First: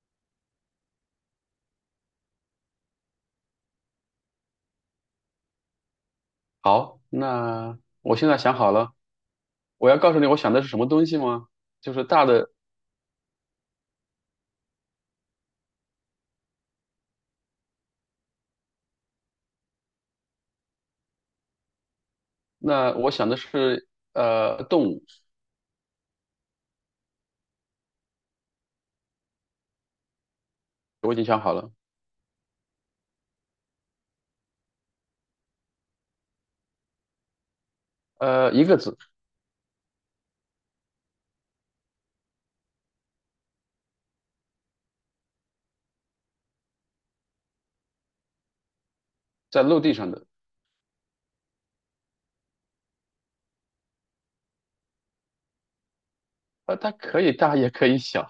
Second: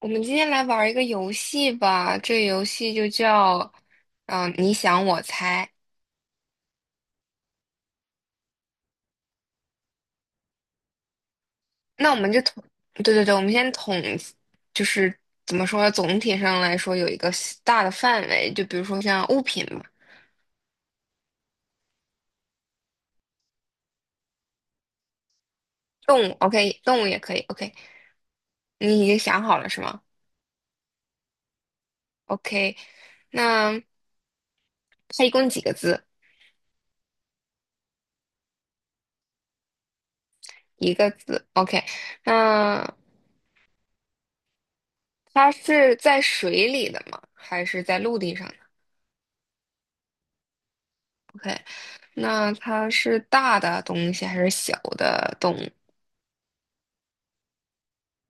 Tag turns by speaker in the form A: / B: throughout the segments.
A: 我们今天来玩儿一个游戏吧，这个游戏就叫，你想我猜。
B: 好，那我现在想好了，我要告诉你我想的是什么东西吗？就是
A: 那我
B: 大
A: 们就
B: 的，
A: 统，对对对，我们先统，就是怎么说，总体上来说有一个大的范围，就比如说像物品嘛，
B: 那我想的是动物。
A: 动物，OK，动物也可以，OK。你已经想好了是吗
B: 我已经想好了。
A: ？OK，那它一共几个字？
B: 一个字，
A: 一个字，OK。那它是在水里的吗？还是在陆地上。
B: 在陆地上的。
A: OK，那它是大的东西还是小的动物？
B: 它可以大也可以小。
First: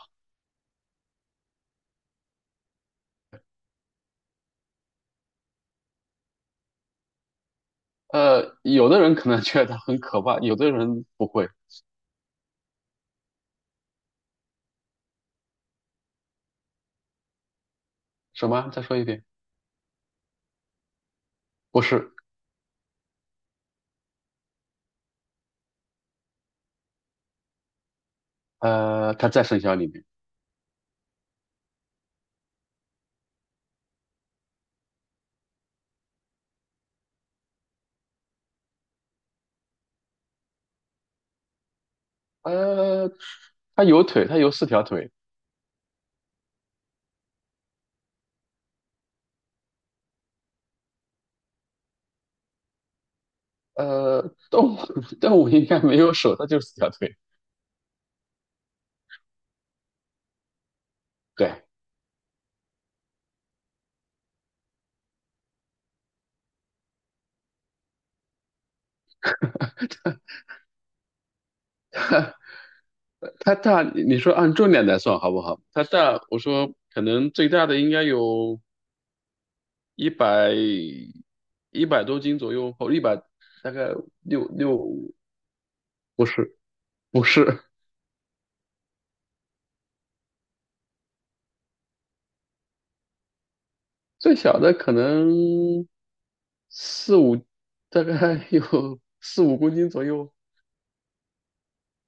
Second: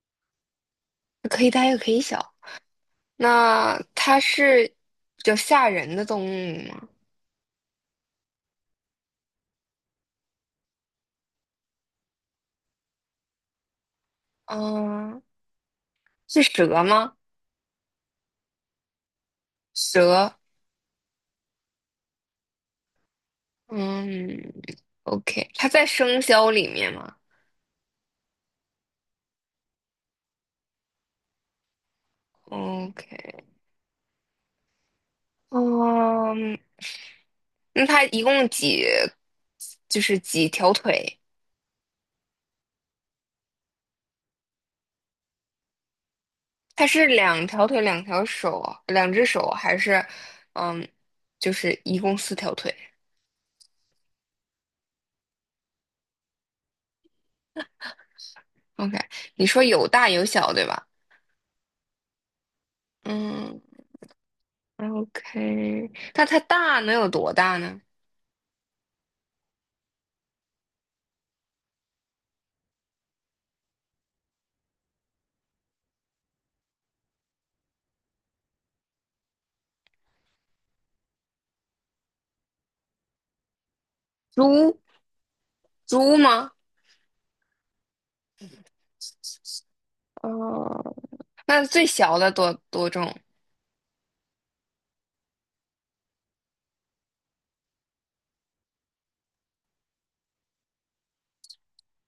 A: 可以大也可以小。那它是比较吓人的动物吗？
B: 有的人可能觉得它很可怕，有的人不会。
A: 嗯，是蛇吗？
B: 什么？再说一遍？
A: 蛇。
B: 不是。
A: 嗯，OK,它在生肖里面吗
B: 它在生肖里面。
A: ？OK，嗯，那它一共就是几条腿？
B: 呃它有腿，它有四条腿。
A: 它是两条腿、两条手、两只手，还是嗯，就是一共四条腿？
B: 呃动物 动物应该没有手，它就四条腿。
A: OK，你说有大有小，对吧？
B: 对。
A: 嗯，OK，那它大能有多大呢？
B: 它大，你说按重量来算好不好？它大，我说可能最大的应该有一百一百多斤左右，或100大概六
A: 猪
B: 六，
A: 猪
B: 不
A: 吗？
B: 是，不是。
A: 哦，那最小的多重？
B: 最小的可能四五，大概有 4、5公斤左右。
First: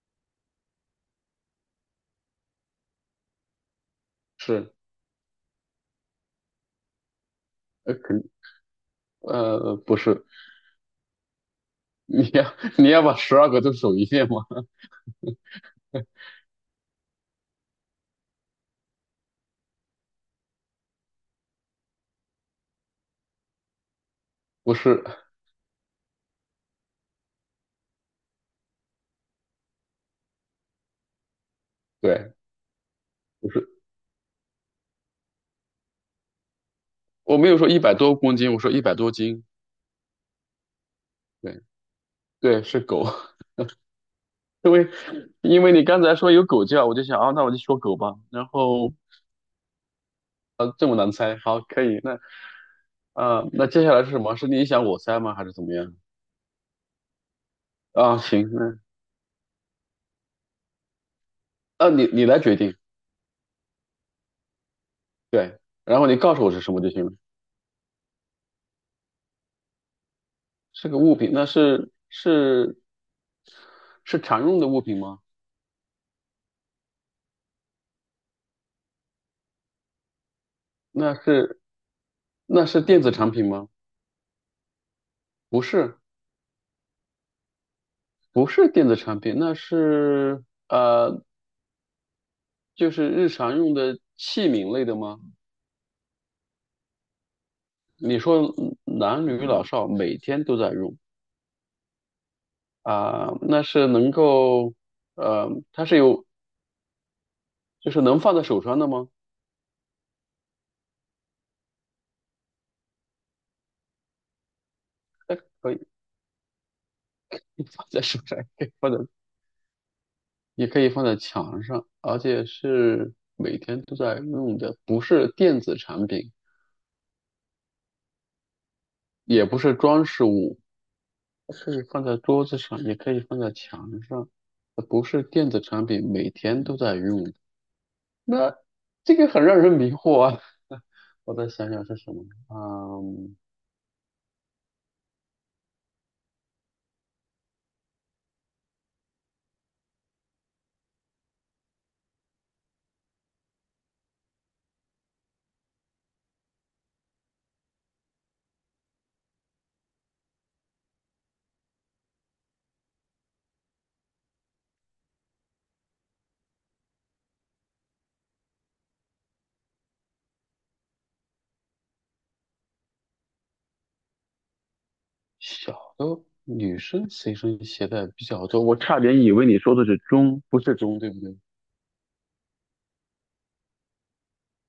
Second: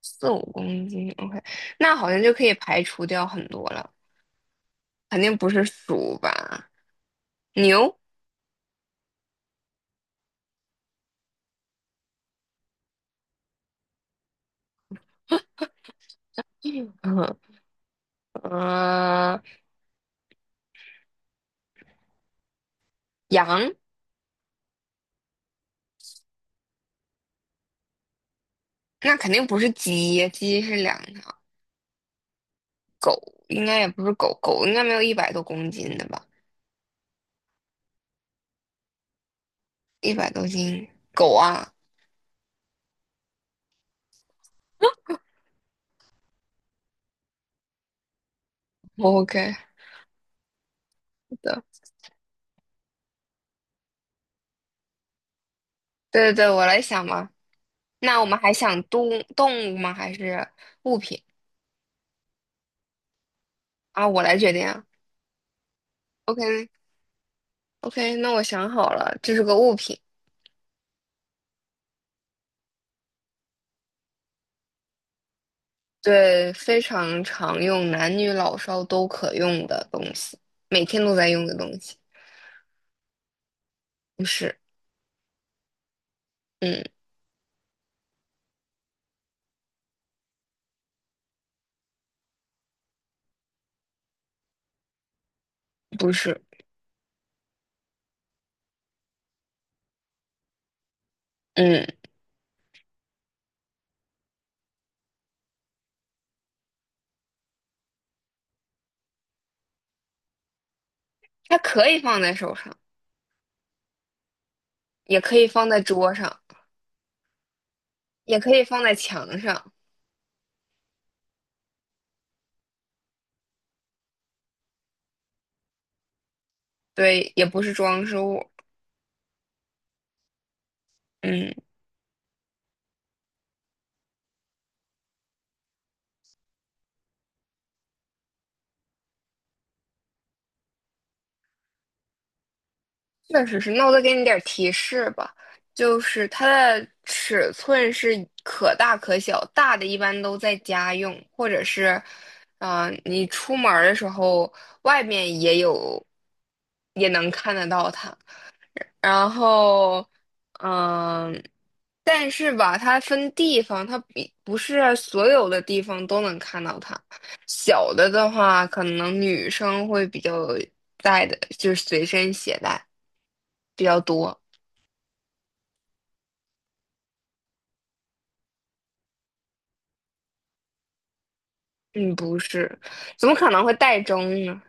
A: 四五公斤。OK，那好像就可以排除掉很多了，
B: 是。
A: 肯定不是鼠吧？
B: 呃，
A: 牛，
B: 肯不是。你要把12个都数一遍吗？
A: 嗯，呃，羊，
B: 不是。
A: 那肯定不是鸡，鸡是两条。
B: 对，
A: 狗
B: 不
A: 应
B: 是。
A: 该也不是狗，狗应该没有一百多公斤的吧？
B: 我没有说100多公斤，我说一百多斤。
A: 一百多斤，狗
B: 对，
A: 啊。
B: 对，是狗。因为因为你刚才说有狗叫，我就想啊，那我就说狗吧。然后
A: OK。
B: 这么难猜，好，
A: 的。
B: 可以。那接下来是什么？是你想我猜吗？还是怎么样？
A: 对对对，我来想嘛。
B: 啊，
A: 那我们
B: 行。
A: 还想动物吗？还是物品
B: 你来决定。
A: 啊？我来决定啊。
B: 对。然后你告诉我是
A: OK
B: 什么就行了。
A: OK，那我想好了，这是个物品，
B: 是个物品。那是常用的物品吗？
A: 对，非常常用，男女老少都可用的东西，每天
B: 那
A: 都在用的
B: 是
A: 东西。
B: 那是电子产品吗？
A: 不是，
B: 不是。
A: 嗯，
B: 不是电子产品。呃，就是日常用的器皿类的吗？
A: 不是，
B: 你说男女老少每天都在用。
A: 嗯，
B: 啊、那是能够，呃，它是有，就是能放在手上的吗？
A: 它可以放在手上，也可以放
B: 可以
A: 在桌上，
B: 放在手上，
A: 也可以
B: 可以
A: 放
B: 放
A: 在
B: 在，
A: 墙上。
B: 也可以放在墙上，而且是每天都在用的，不是电子产品，
A: 对，也不是装饰物。
B: 也不是装饰物，
A: 嗯，
B: 是放在桌子上，也可以放在墙上，不是电子产品，每天都在用的。那这个很让人迷惑啊！我再想想是什么。嗯。
A: 确实是，那我再给你点儿提示吧，就是它的尺寸是可大可小，大的一般都在家用，或者是，你出门儿的时候外面也有，也能看得到它。然后，嗯、但是吧，它分地方，它比不是所有的地方都能看到它。小的的话，可能女生会比较带的，就是随身携带比较多。
B: 小的女生随身携带比较多，我差点以为你说的是钟，不是钟，对不对？
A: 嗯，不是，怎么可能会带中呢？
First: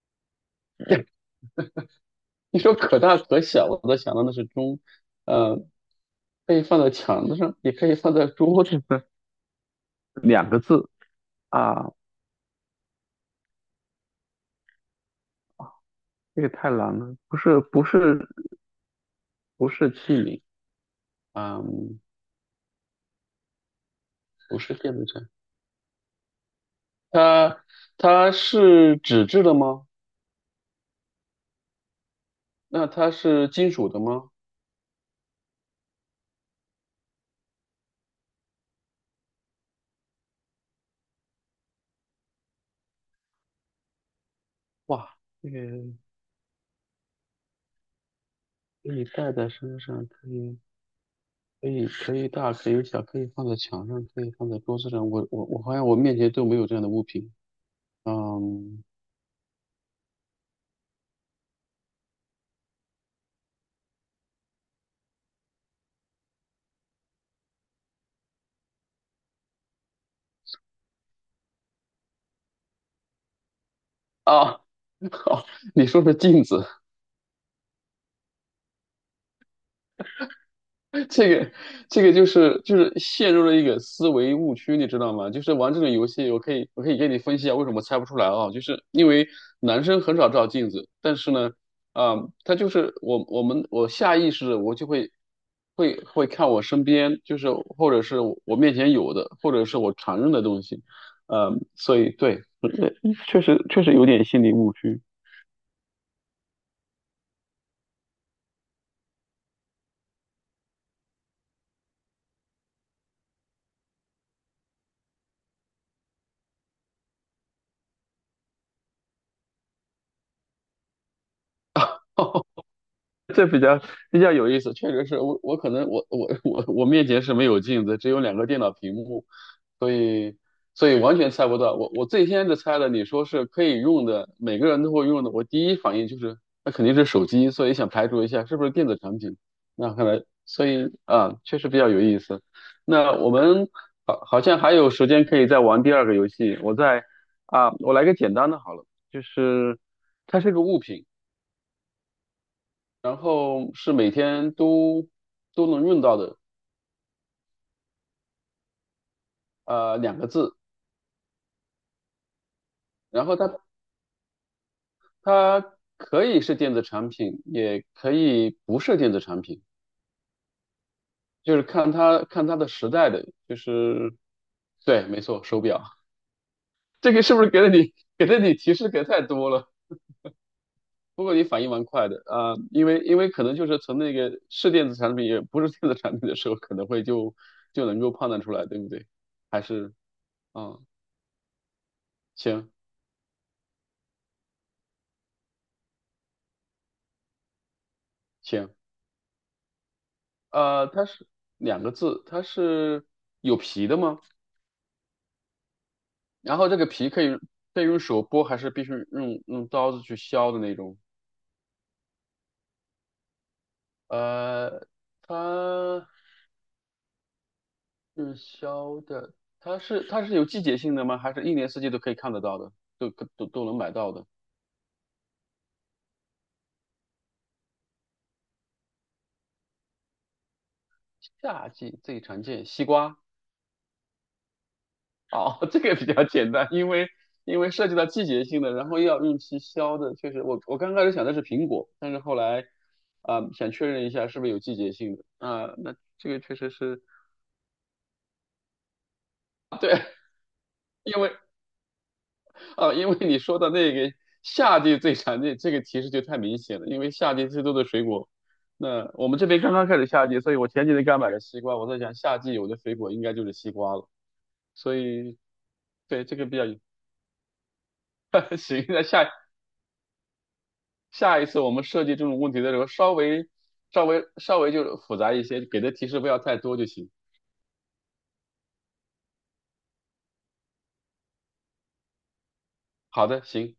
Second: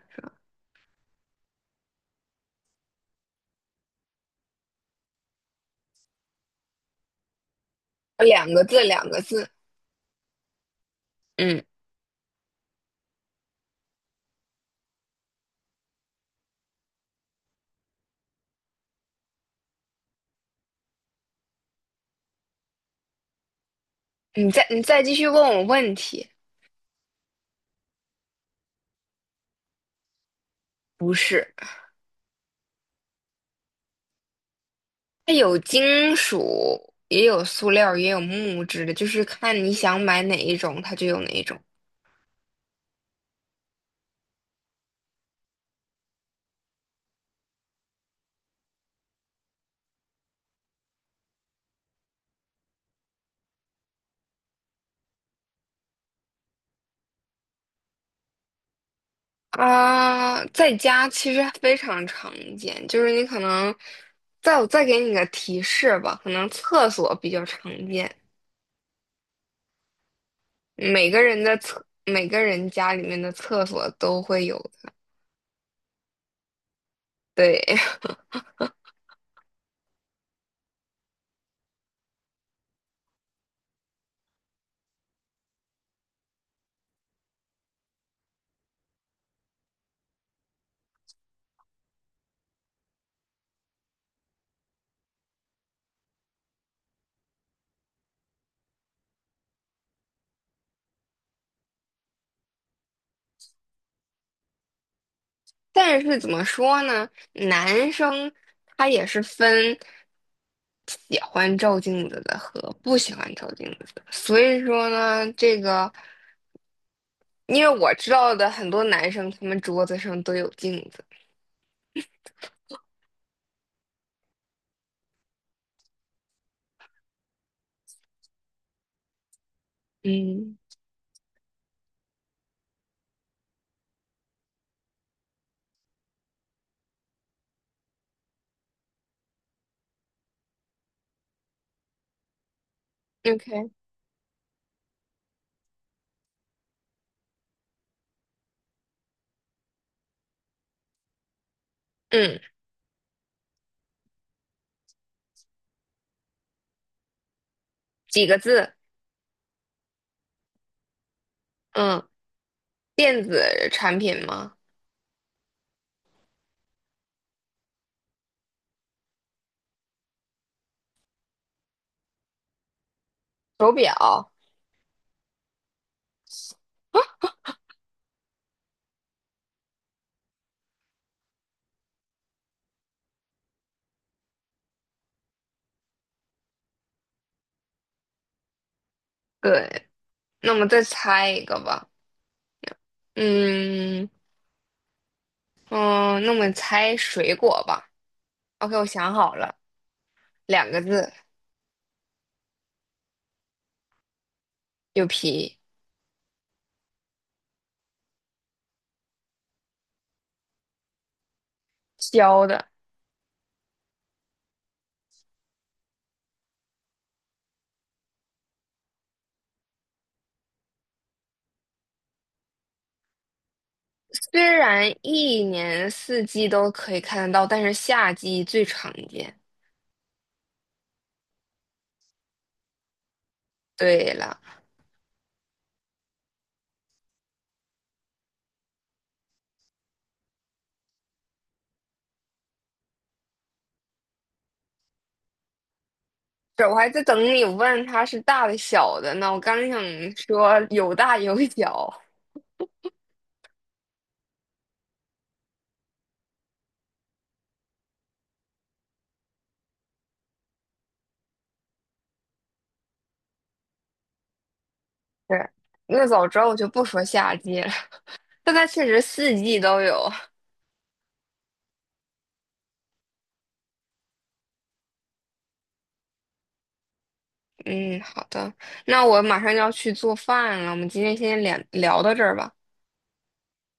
B: 你说可大可小，我都想到那是钟。呃，可以放在墙子上，也可以放在
A: 两个
B: 桌子
A: 字，
B: 上。
A: 两个字。
B: 两个字
A: 嗯，
B: 啊，这个太难了。不是，不是，不是器皿啊。嗯
A: 你
B: 不
A: 再
B: 是
A: 你
B: 电
A: 再
B: 子
A: 继
B: 秤。
A: 续问我问题。
B: 它它是纸质的吗？
A: 不是，
B: 那它是金属的吗？
A: 它有金属，也有塑料，也有木质的，就是看你想买哪一种，它就有哪一种。
B: 哇，这个可以戴在身上，可以。可以大可以小，可以放在墙上，可以放在桌子上。我好像我面前都没有这样的物品。嗯。
A: 啊、在家其实非常常见，就是你可能，我再给你个提示吧，可能厕所比较常见，每个人家里面的厕所都会有
B: 啊，
A: 的。
B: 好，你说说镜子。
A: 对，
B: 这个这个就是陷入了一个思维误区，你知道吗？就是玩这种游戏，我可以给你分析一下为什么猜不出来啊，就是因为男生很少照镜子。但是呢，啊、他就是我下意识的我就会看我身边，就是或者是我面前有的，或者是我常用的东西。所以对，确实有点心理误区。
A: 但是怎么说呢，男生他也是分喜欢照镜子的和不喜欢照镜子的，所以说呢，这个因为我知道的很多男生，他们桌子上都有镜子。
B: 这比较有意思，确实是我可能我面前是没有镜子，只有两个电脑屏幕，所以
A: 嗯
B: 完全猜不到。我最先是猜的，你说是可以用的，每个人都会用的，我第一反应就是那肯定是手机，所以想排除一下是不是电子产品。那看来，所以啊，确实比较有意思。那我们
A: ，OK，
B: 好像还有时间可以再玩第二个游戏。我再啊，我来个简单的好了，就是它是个物品。
A: 嗯，
B: 然后是每天都能用到的。
A: 几个字？
B: 两个字。
A: 嗯，电
B: 然后它
A: 子产品吗？
B: 它可以是电子产品，也可以不是电子产品，就是看它的时代的，就
A: 手
B: 是
A: 表。
B: 对，没错，手表。这个是不是给了你提示给太多了？不过你反应蛮快的啊，因为可能就是从那个是电子产品也不是电子产品的时候，可能会就能够判断出来，对不对？还
A: 对，
B: 是
A: 那么再
B: 嗯，
A: 猜一个吧。
B: 行，
A: 嗯嗯，那么猜水果吧。
B: 行。
A: OK，我想好了，两个
B: 它
A: 字，
B: 是两个字，它是有皮的吗？
A: 有皮。
B: 然后这个皮可以用手剥，还是必须用刀子去削的那种？
A: 教的。
B: 呃，它是削的。它是有季节性的吗？还是一年四季都可以看得到的，都能买到的？
A: 虽然一年四季都可以看得到，但是夏季最常见。
B: 夏季最常见西瓜。
A: 对了，
B: 哦，这个比较简单，因为涉及到季节性的，然后又要用期消的，确实我我刚开始想的是苹果，但是后来想确认一下是不是有季节性的。那这个确
A: 是
B: 实
A: 我还在
B: 是。
A: 等你问它是大的小的呢。我刚想
B: 对，
A: 说有大
B: 因
A: 有
B: 为
A: 小，
B: 因为你说的那个夏季最常见，这个提示就太明显了，因为夏季最多的水果，那我们这边刚刚开始夏季，所以我前几天刚买了西瓜，我在想夏季有的水果应该就是西瓜了。所以
A: 对，那
B: 对
A: 早
B: 这
A: 知
B: 个
A: 道我
B: 比较
A: 就
B: 有
A: 不说夏季了。但 它
B: 行，
A: 确实
B: 那
A: 四季都有。
B: 下一次我们设计这种问题的时候，稍微就复杂一些，给的提示不要太多就行。
A: 嗯，好的，那我马上就要去做饭了。我们今天先聊聊到这儿吧。
B: 好的，行。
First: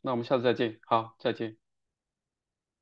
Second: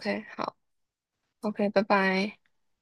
B: 那我们 下次再
A: 好
B: 见。好，再见。
A: ，OK，拜拜。